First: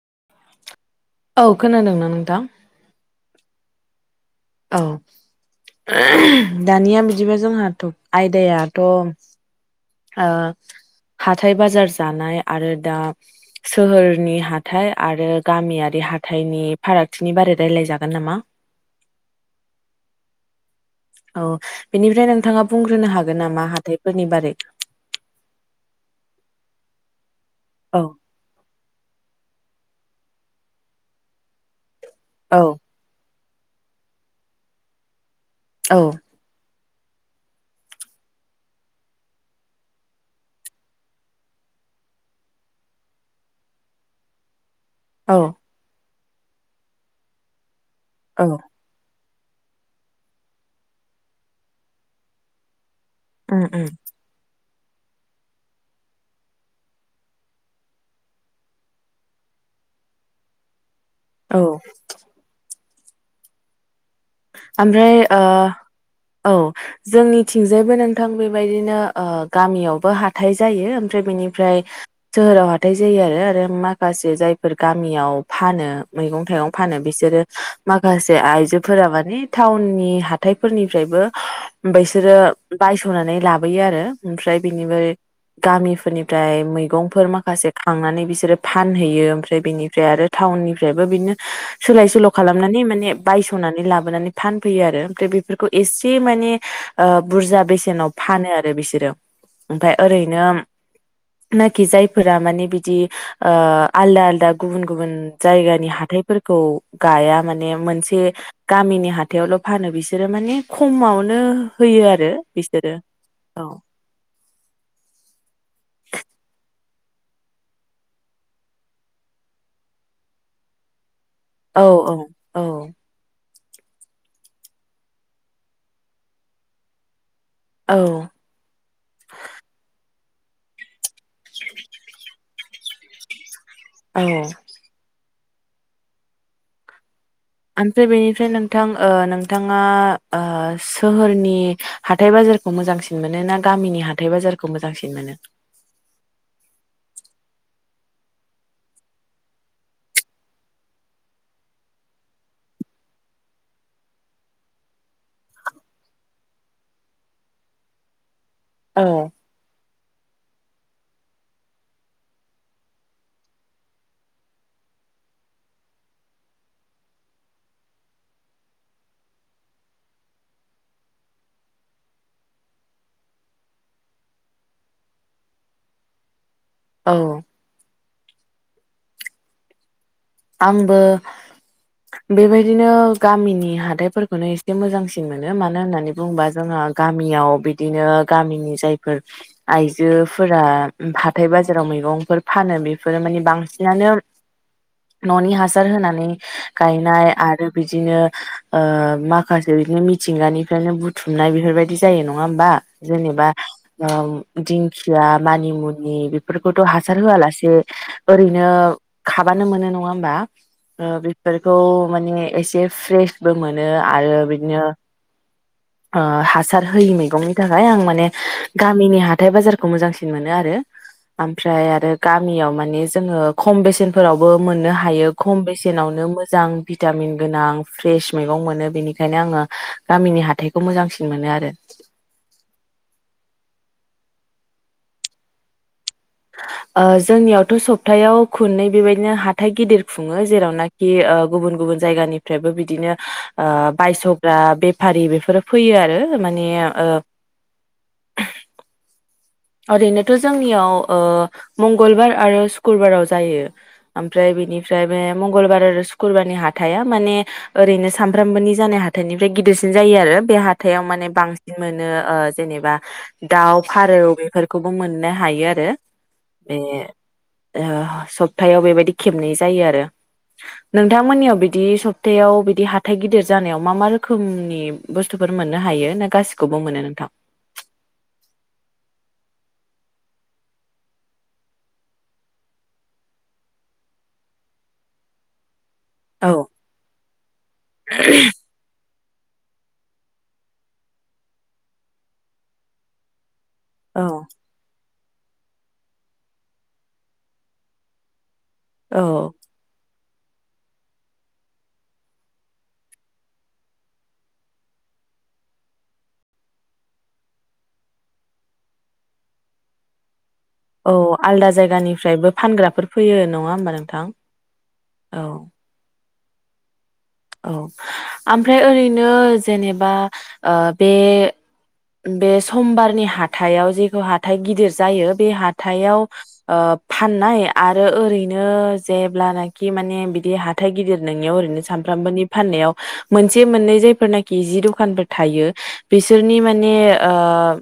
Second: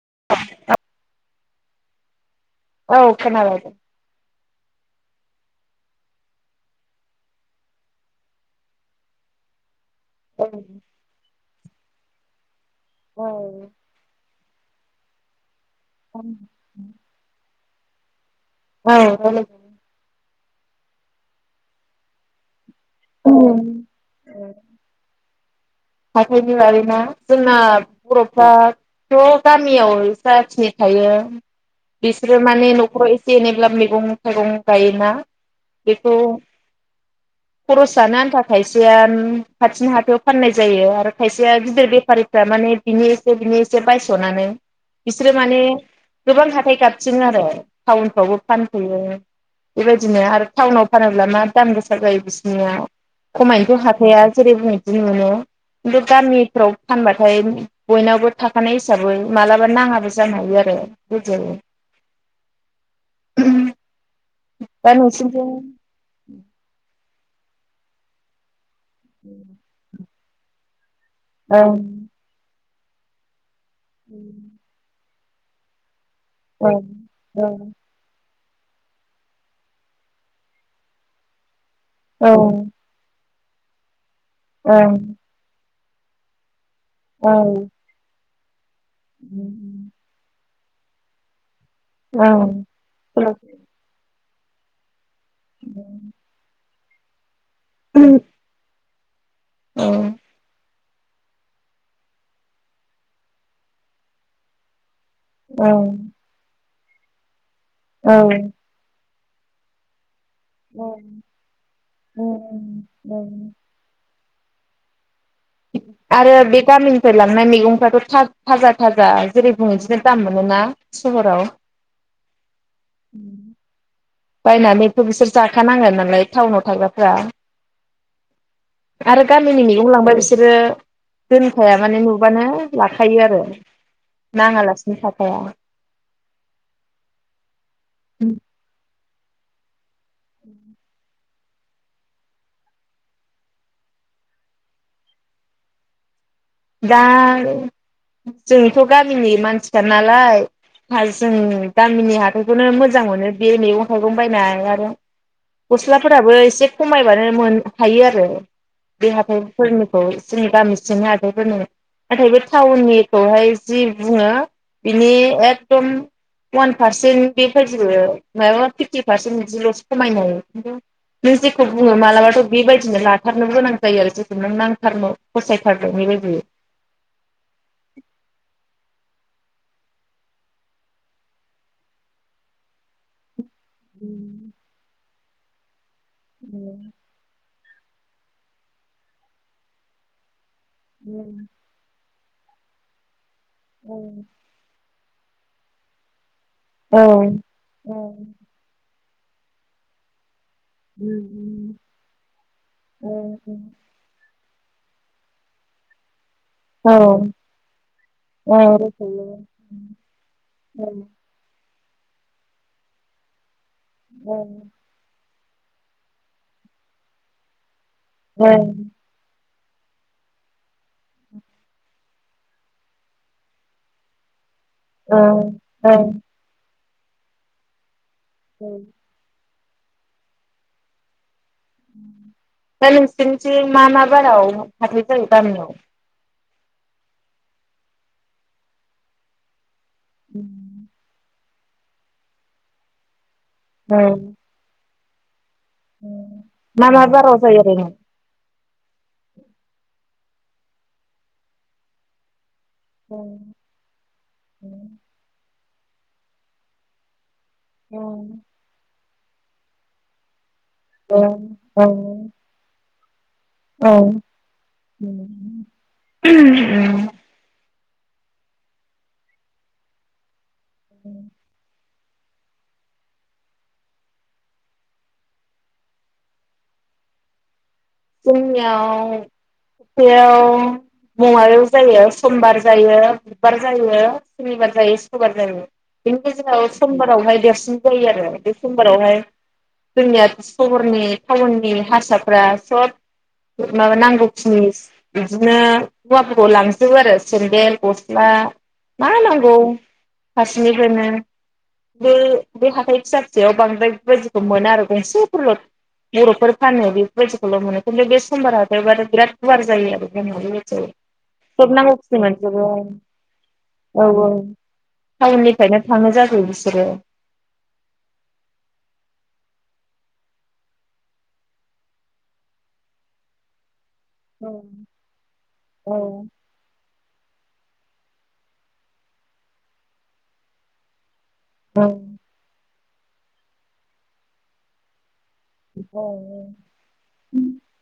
[unintelligible] औ खोनादोंना नोंथां औ खोनाबाय दे औ दानिया बिदिबा जोमयं आयदायाथ ओ औ हाथाय बाजार जानाय आरो दा औ सोहोरनि हा थाय आरो गामियारि हाथाइनि फारागथिनि बारै रायज्लायजागोन नामा? औ रायलायजागोन । औ बेनिफ्राय नोंथाङा बुंग्रोनो हागोन नामा हाइथाफोरनि बारै हाथायनि बागै ना जोंना औ बरफ्राथ गामियाव जाखिनि थायो बिसोर औ माने नखराव एनैब्ला मैगं थाइगं गायोना। औ बेखौ। खरस जानो आन्था खायसेया खाथिनि हाथायाव फाननाय। जायो आरो खायसेया गिदिर बेफारिफ्रा माने बिनि एसे बिनि एसे बायसनानै। बिसोरो औ माने। गोबां हाथाय गाबसि [unintelligible] आरो। टाउनफ्रावबो औ फानफैयो। बेबायदिनो आरो टाउनाव फानोब्ला मा दाम गोसा जायो बिसनियाव। उम खमायनोथ उम हाखाया जेरै बुंङो। [unintelligible] खिन्थु गामिफ्राव फानबाथाय बयनावबो थाखानाय हिसाबै मालाबा नाङाबो जानो हायो आरो। औ [unintelligible] [unintelligible] दा ओमफ्राय ओ नोंसिनिथिं औ। जोंनिथिंजायबो नोंथां बे। बेबायदिनो गामियावबो हाथाइ। जायो। ओमफ्राय ओं बेनिफ्राय जोहोराव [unintelligible] हथाय [unintelligible] जायो आरो माखासे जायफोर गाब। मियाव फानो। मैगं थाइगं ओं फानो बिसोरो माखासे। आयजो। फोरा माने टाउननि हाथायफोरनिफ्रायबो औ बैसोरो बायसनानै लाबोयो आरो। ओमफ्राय ओं बेनिबो गामिफोरनिफ्राय मै। मैगंफोर औ माखासे खांनानै बिसोर। फानहैयो ओमफ्राय बेनिफ्राय आरो। टाउननिफ्रायबो बिनो। सोलाय ओं औ सोल खालामनानै माने बायस। नानै लाबोनानै फानफैयो आरो। ओमफ्राय बेफोरखौ एसे माने। [unintelligible] बुरजा बेसेनाव फानो आरो बिसोरो। ओमफाय ओरैनो नाखि जायफोरा माने बिदि आलदा आलदा गुबुन गुबुन जायगानि औ हाथायफोरखौ गाया माने मोनसे गामिनि हा थायावल फानो बिस सोरो माने खमावनो होयो आरो बिसोरो औ। आरो बे गामिनिफ्राय लांनाय मैगंफ्राथ' थाजा थाजा जेरै बुं बिदिनो दाम मोनोना सहराव औ औ औ। बायनानैथ' बिसोर जाखानांगोन नालाय टाउनाव थाग्राफ्रा आरो गामिनि मैगं लांबाय बिसो सोरो दोनखाया माने नुबानो लाखायो आरो औ नाङालासिनो थाब अ। ओमफ्राय बेनिफ्राय नोंथां ओ नोंथाङा ओ सोहोरनि नि हाथाय बाजारखौ मोजांसिन मोनो ना गामिनि हाथाय बाजारखौ मोजांसिन मोनो? दा जोंथ' गामिनि मानसिखा नालाय जों गामिनि हााथाइखौनो मोजां मोनो। बे मैगं थाइगं बायनाय आरो गस्लाफोराबो एसे खमायबानो हायो आरो औ देहाफोर फोरनो औ जोंनि गामि सिंनि [unintelligible] फोरनो नाथाय बे टाउननिखौहाय जि बुङो बिनि एकदम अवान पारसेन्ट बेबायदि मा फिफ्टि पारसेन्ट बिदिलसो खमायन खिन्थु नों जेखौ बुङो मालाबाथ' बेबायदिनो लाथारनोबो गोनां जायो आरो जेखौ नों नांथारनो फसायथार बेबादि औ। आंबो बेबायदि नो गामिनि उम हाथाइफोरखौनो एसे मोजांसिन मोनो मानो होननानै बुंबा उम जोंङो गामियाव बिद दिनो गामिनि जायफोर आइजो फोरा‌ उम हाथाय बाजाराव मैगं फोर फानो बेफोर माने बांसिनानो उम न'नि हासार होनानै औ गायनाय आरो बिदिनो ओ माखासे बिदिनो मिथिंगानि फ्रायनो बुथुमनाय बेफोरबायदि जायो नङा होमबा जेनेबा दिंखिया, मानिमुनि बेफ फोरखौथ' औ हासार होआलासे ओरैनो औ औ खाबानो मोनो नङा होनबा ओ बेफोर खौ माने एसे फ्रेस बो मोनो आरो बिदिनो ओ हासार होयि मैगंनि थाखाय आं माने गामिनि हाथाइ बाजार खौ मोजांसिन मोनो आरो ओमफ्राय आरो गामियाव माने जोङो खम बेसेनफोराव बो मोननो हायो खम बेसेनावनो मोजां भिटामिन गोनां फ्रेस मैगं मोनो बेनिखायनो आङो गामिनि हाथाय खौ मोजांसिन मोनो आर दा नोंसोरनिथिं मा मा बाराव हाथाय जायो गामियाव? ओ जोंनियावथ' सब्थायाव खननै बेबायदिनो हाथाइ गिदिर खुङो जेरावनाखि ओ गुबुन गुबुन जायगानिफ्रायबो बिदिनो ओ औ बायसग्रा बे फारि बेफोरो फैयो आरो माने मा मा ओ‌ बाराव जायो ओरैनो? ओरैनोथ' जोंनियाव ओ मंगलबार आरो सु औ खुरबाराव जायो ओमफ्राय बेनिफ्राय बे मं मंगलबार आरो सुखुरबारनि हाथाइआ माने ओरैनो औ सानफ्रामबोनि जानाय हाथ‌ हाथाइनिफ्राय गिदिरसिन जायो आरो बे हाथ हथाइआव माने बांसिन औ मोनो ओ जेनेबा दाउ, औ फारौ बे फोरखौबो मोननो हायो आरो बे ओ सप्तायाव बेबायदि खेबनै जायो आरो। नोंथांमोननियाव बिदि सब थायाव बिदि हाथाइ गिदिर जानायाव मा मा रोखोमनि बुस्थुफोर मोननो हायो ना गासिखौबो मोनो नोंथां? जोंनियाव हाथाइआव बङायाव जायो समबार जायो बुधबार जायो सनिबार जायो सुक्रबार जायो। बेनिफ्राय औ जोंङो समबारावहाय देरसिन जायो आरो बे समबारावहाय- जोंनिया सहरनि टाउननि हारसाफ्रा सत माबा औ नांगौ खिनिस बिदिनो हवाफोरखौ लांजोबो आरो सेन्देल गस्ला मा औ नांगौ फारसिनैमोनो बे बे हाथाय फिसा फिसायाव बांद्राय बेबायदिखौ मोनो आरो गंसेफोरल बरफोर फानो बेफोरबायदि ल मोनो खिन्थु बे समबार हाथाय बाथाय बिराद गुवार जायो आरो जे जायो औ आलदा सोब नांगौ खिनि जायगानिफ्रायबो मोनजोबो फानग्राफोर फैयो नङा होमबा औ नोंथां? औ औ टाउननिफ्रायनो थांनाय जाजोबो- सोरो औ ओमफ्राय ओरैनो जेनेबा ओ बे बे समबारनि हाथाइाव जे हाथाइ गिदिर जायो बे औ हाथायाव आ फाननाय आरो ओरैनो जेब्लानोखि माने बिदि हाथाइ गिदिर नोंनियाव ओरैनो सान नि फाननायाव मोनसे मोनै जायफोरनाखि जि दखान फोर- थायो बिसोरनि माने ओ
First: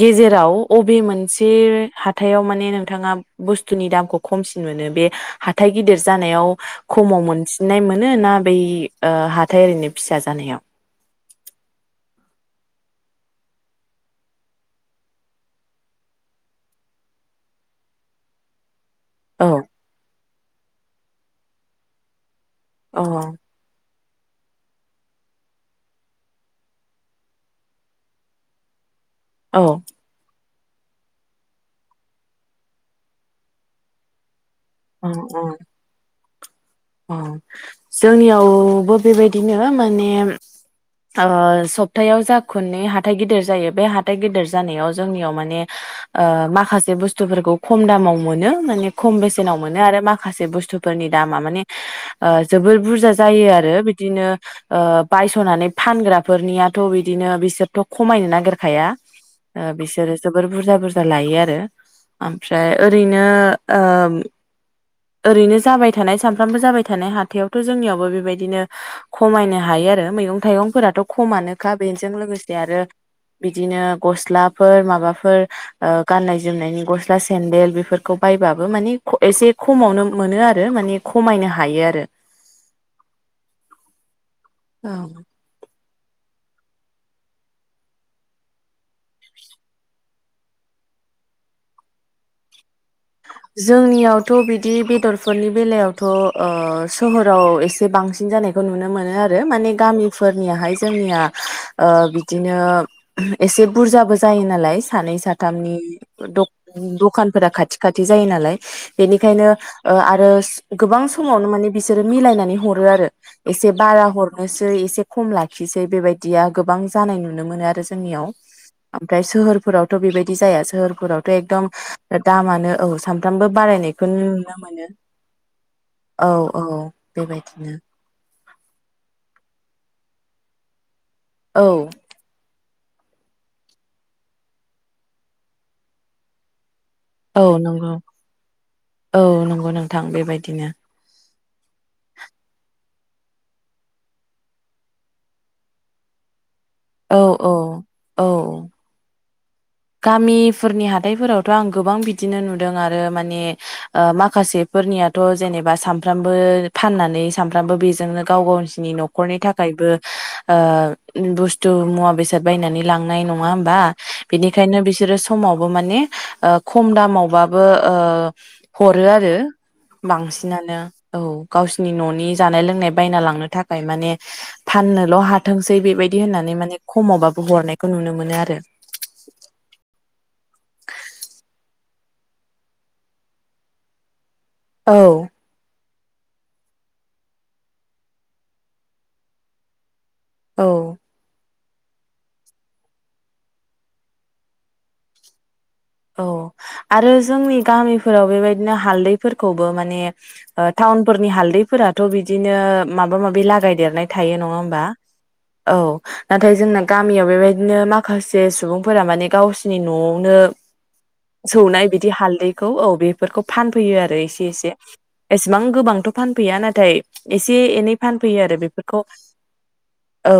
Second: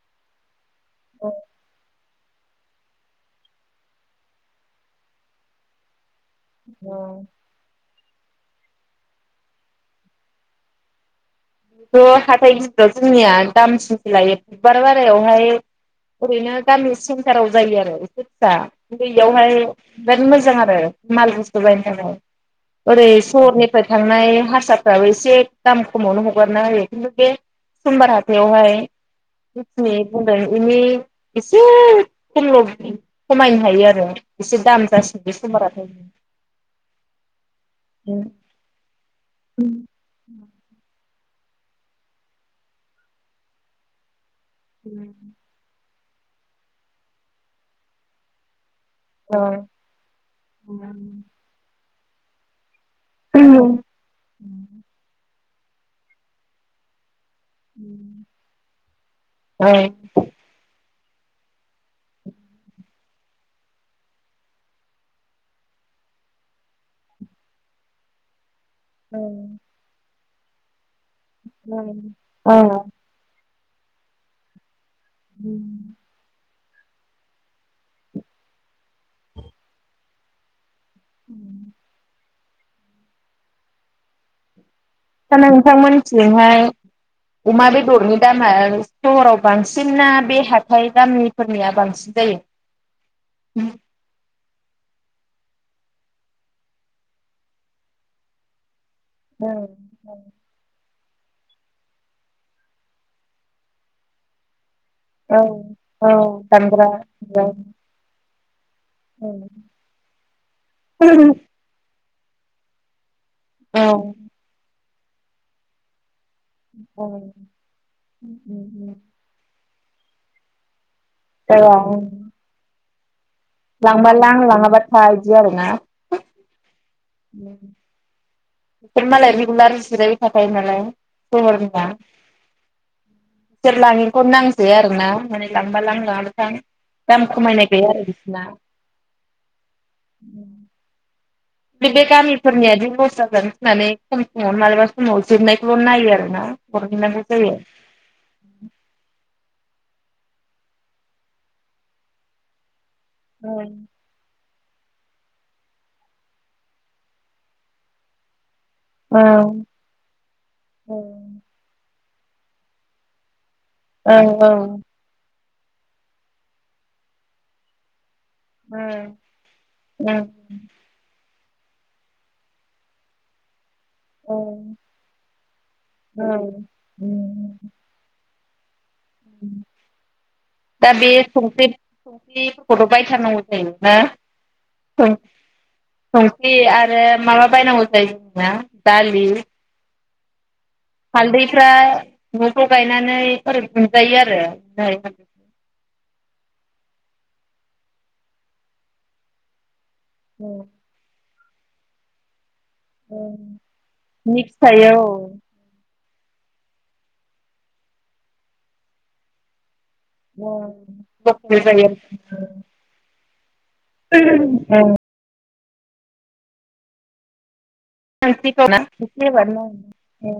गेजेराव अबे मोनसे हा हाथायाव माने नोंथांङा बुस्थुनि दामखौ खमसिन मोनो बे हाथाइ गिदिर- जानायाव खमाव मोनसिननाय मो नो ना बै ओ हाथाइ ओरैनो फिसा जानायाव। बे हाथाइ गिदिरयाव जोंनिया दामसिन लायो बुधबार बारायावहाय ओरैनो गामि सेन्टाराव जायो आरो एसे फिसा। औ दैयावहाय बिराद मोज मोजां आरो माल बुस्थु बायनो थाखाय। औ ओरै सरहरनिफ्राय थांनाय हारसाफ्राबो एसे दाम खमावनो ह हगारना होयो खिन्थु बे समबार हाथायावहाय औ [unintelligible] बिनि एसे खमल खमायनो हायो आरो एसे दाम जासिननो बे समबार हाथायनि अ जोंनियावबो बेबायदिनो माने ओ सप्थायाव जा खननै हाथाइ गिदिर जायो बे हाथाइ गिदिर जानायाव जोंनियाव माने ओ माखासे बुस्थुफोरखौ खम दामाव मोनो माने खम औ बेसेनाव मोनो आरो माखासे बुस्थुफोरनि दामा माने ओ जोबोद बुर जा जायो आरो बिदिनो ओ बाय [unintelligible] फानग्राफोरनियाथ बिदिनो बिसोरथ खमायनो नागेर खाया ओ बिसोरो जोबोर बुरजा बुर लायो आरो ओमफ्राय ओरैनो ओ ओरैनो जाबाय थानाय सानफ्रामबो जाबाय थानाय हाथायावथ जोंनियावबो बेबायदिनो खमायनो हायो आरो मैगं थाइगंफोराथ खमानोखा बेजों औ लोगोसे आरो बिदिनो गस्लाफोर माब माबाफोर ओ गाननाय जोमनायनि गस्ला सेन्देल बेफोरखौ बायबाबो माने एसे खमावनो मोनो आरो माने खमायनो हायो आरो औ दा नोंथांमोन थिजोंहाय अमा बेदरनि दामा सहराव बांसिन ना बे हाथाय गामिफोरनिया बांसिन जायो जोंनियावथ बि दि बेदरफोरनि बेलायावथ ओ सोहराव एसे बांसिन जानायखौ नुनो मोनो आरो औ माने गामिफोरनियाहाय जोंनिया ओ बिदिनो एसे बुरजाबो जायो नालाय सानै साथामनि औ द- दामग्रा दखानफोरा खाथि खाथि जायो नालाय बेनिखायनो ओ आरो गोबां समावनो माने बिसोरो मिलायनानै हरो आरो एसे औ बारा हरनोसै एसे खम लाखिसै बेबाय दिया गोबां जानाय नुनो मोनो आरो जोंनियाव ओमफ्राय सोहोरफोराव थ बेबायदि जाया सोहोर फोरावथ एकदम औ औ दामानो औ सा फ्रामबो लांबा बारायनायखौनो लां नुनो लाङाबा मोनो था इदि आरोना औ औ बेबायदिनो बेफोर मालाय रिगुलार जिरायबाय थाखायो नालाय। औ [unintelligible] सोरलाङिखौनो नांजाया आरो ना माने लांबालां लांङाबा था। औ नंगौ औ नंगौ नोंथां बेबायदिनो। बे गामिफोरनियादि लस जागोन गिनानै खम समावनो मालाबा समाव जोबनायखौल नायो आरो ना। औ औ औ। गामिफोरनि हाथाइफोरावथ आं गोबां बिदिनो नुदों आरो ओ माने औ ओ माखासे फोरनियाथ जेनेबा सानफ्रामबो फाननानै सानफ्रामबो बेजोंनो गाव गावनि नि औ नखरनि थाखायबो ओ बुस्थु मुवा बेसाद बायनानै लांनाय नङा होनबा बा। औ बेनिखायनो बिसोरो समावबो माने ओ खम दामावबाबो ओ हरो आरो बांसिनानो औ। गावसिनि ननि जानाय लोंनाय बायना लांनो थाखाय। [unintelligible] माने ओं फाननोल हाथोंसै बेबायदि औ होननानै माने खमावबाबो हरनायखौ नुनो मोनो आरो। [inaudible] दा बे संख्रि संख्रिफोरखौथ बायथारनांगौ जायो ना। औ। संख्रि आरो माबा बायनांगौ जायो जोंना दालि औ। फ्रा नफ्राव गायनानै मोनजायो आरो। औ आरो जोंनि गामिफोराव बेबायदिनो हालदैफोरखौबो माने ने टाउनफोरनि हाल फोराथ बिदि नो माबा माबि लागायदेरनाय थायो नि नङा होमबा फिथाइया औ औ। नाथाय जोंना गामियाव बेबायदिनो माखासे सुबुंफोरा माने गावसोर नआवनो लकेल सौनाय जायो बिदि हालदैखौ औ बे बेफोरखौ फानफैयो आरो एसे एसे एसेबां गोबांथ फानफैया नाथाय एसे एसे एनै फानफैयो आरो ओंख्रिखौ ना बेफोरखौ एसे होबानो औ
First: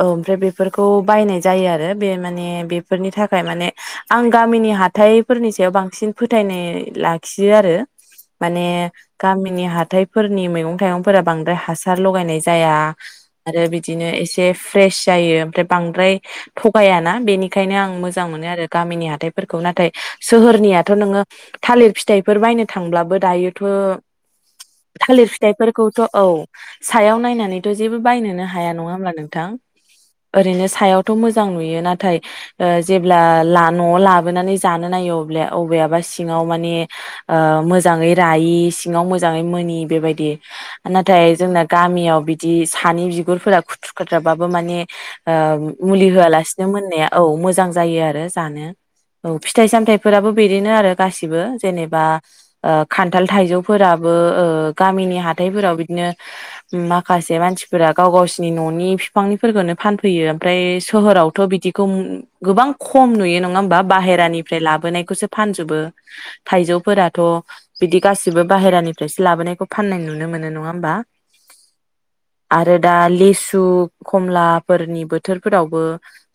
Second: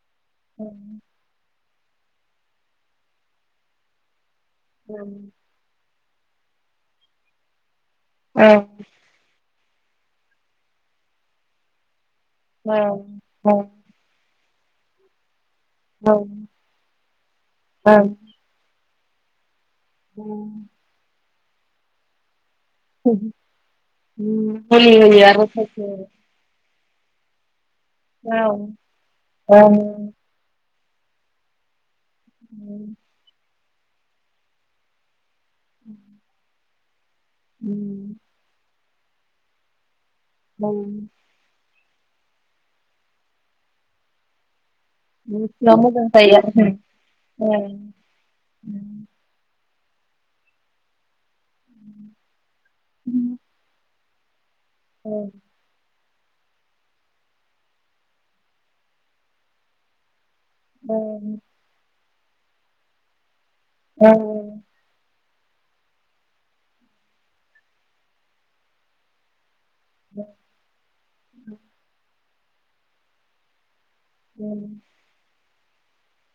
औ ओमफ्राय बेफोरखौ बायनाय जायो आरो आरो बे माने बेफोरनि थाखाय माने आं गामिनि हाथायफोरनि सायाव बांसिन फोथायनाय लाखियो आरो। माने गामि आनि हाथायफोरनि मैगं थाइगंफोरा बांद्राय हासार लगायनाय जाया औ आरो बिदिनो एसे जे फ्रेश जायो ओमफ्राय बांद्राय मुलि थगायाना बेनिखायनो आं मोजां मोनो आरो। गामिनि हाथाइफोर नाथाय सोहोरनियाथ नोङो थालिर फिथाइफोर बायनो थांब्लाबो दायोथ होयो थालिर आरो खायसे फिथाइफोरखौथ औ सायाव नायनानै जेबो औ बायनोनो हाया नङा हब्ला नोंथां औ ओरैनो। सायावथ मोजां नुयो नाथाय ओ जेब्ला ला नआव लाबोनानै जानो नायो अब्ला बबेयबा सिङाव माने मोजाङै रायि सिङाव मोजाङै मोननि बेबायदि नाथाय जोंना गामियाव बिदि सानै बिगुरफोरा खुथ्रु खुद्राबाबो माने मस्ला मोजां मुलि जायो होआलासिनो आरो मोननाया औ मोजां जायो आरो औ फिथाइ सामथायाइफोराबो बिदिनो आरो गासिबो जेनेबा खान्थाल थाइजौफोरा बो ओ गामिनि हाथायफोराव बिदिनो माखासे मानसिफोरा गाव गावसिनि न'नि फिफांनिफोरखौनो फानफैयो। ओमफ्राय जोंना सोहोरावथ' बिदिखौ गोबां खम नुयो नामा? बा बाहेरानिफ्राय लाबोनायखौसो फानजोबो थाइजौफोराथ' बिदि गासिबो बाहेरानिफ्रायसो लाबोनायखौ फाननाय नुनो मोनो नङा होमबा? आरो दा लिसु रायलायनाया खमलाफोरनि बोथोर फोरावबो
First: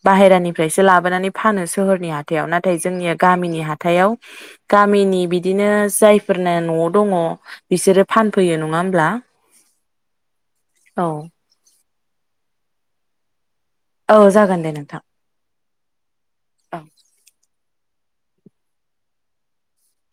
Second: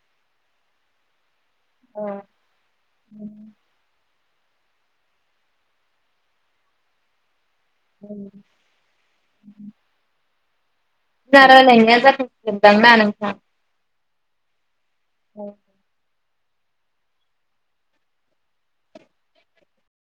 बाहेरानिफ्रायसो लाबोनानै फानो सोहोरनि हायाव नाथाय जोंनिया गामिनि हाथायाव गामिनि बिदिनो जायफोरना न'आव दङ बिसोरो फानफैयो नङा होमब्ला? औ जारालाय ना जा दां ना नोंथां औ जागोन दे नोंथां औ औ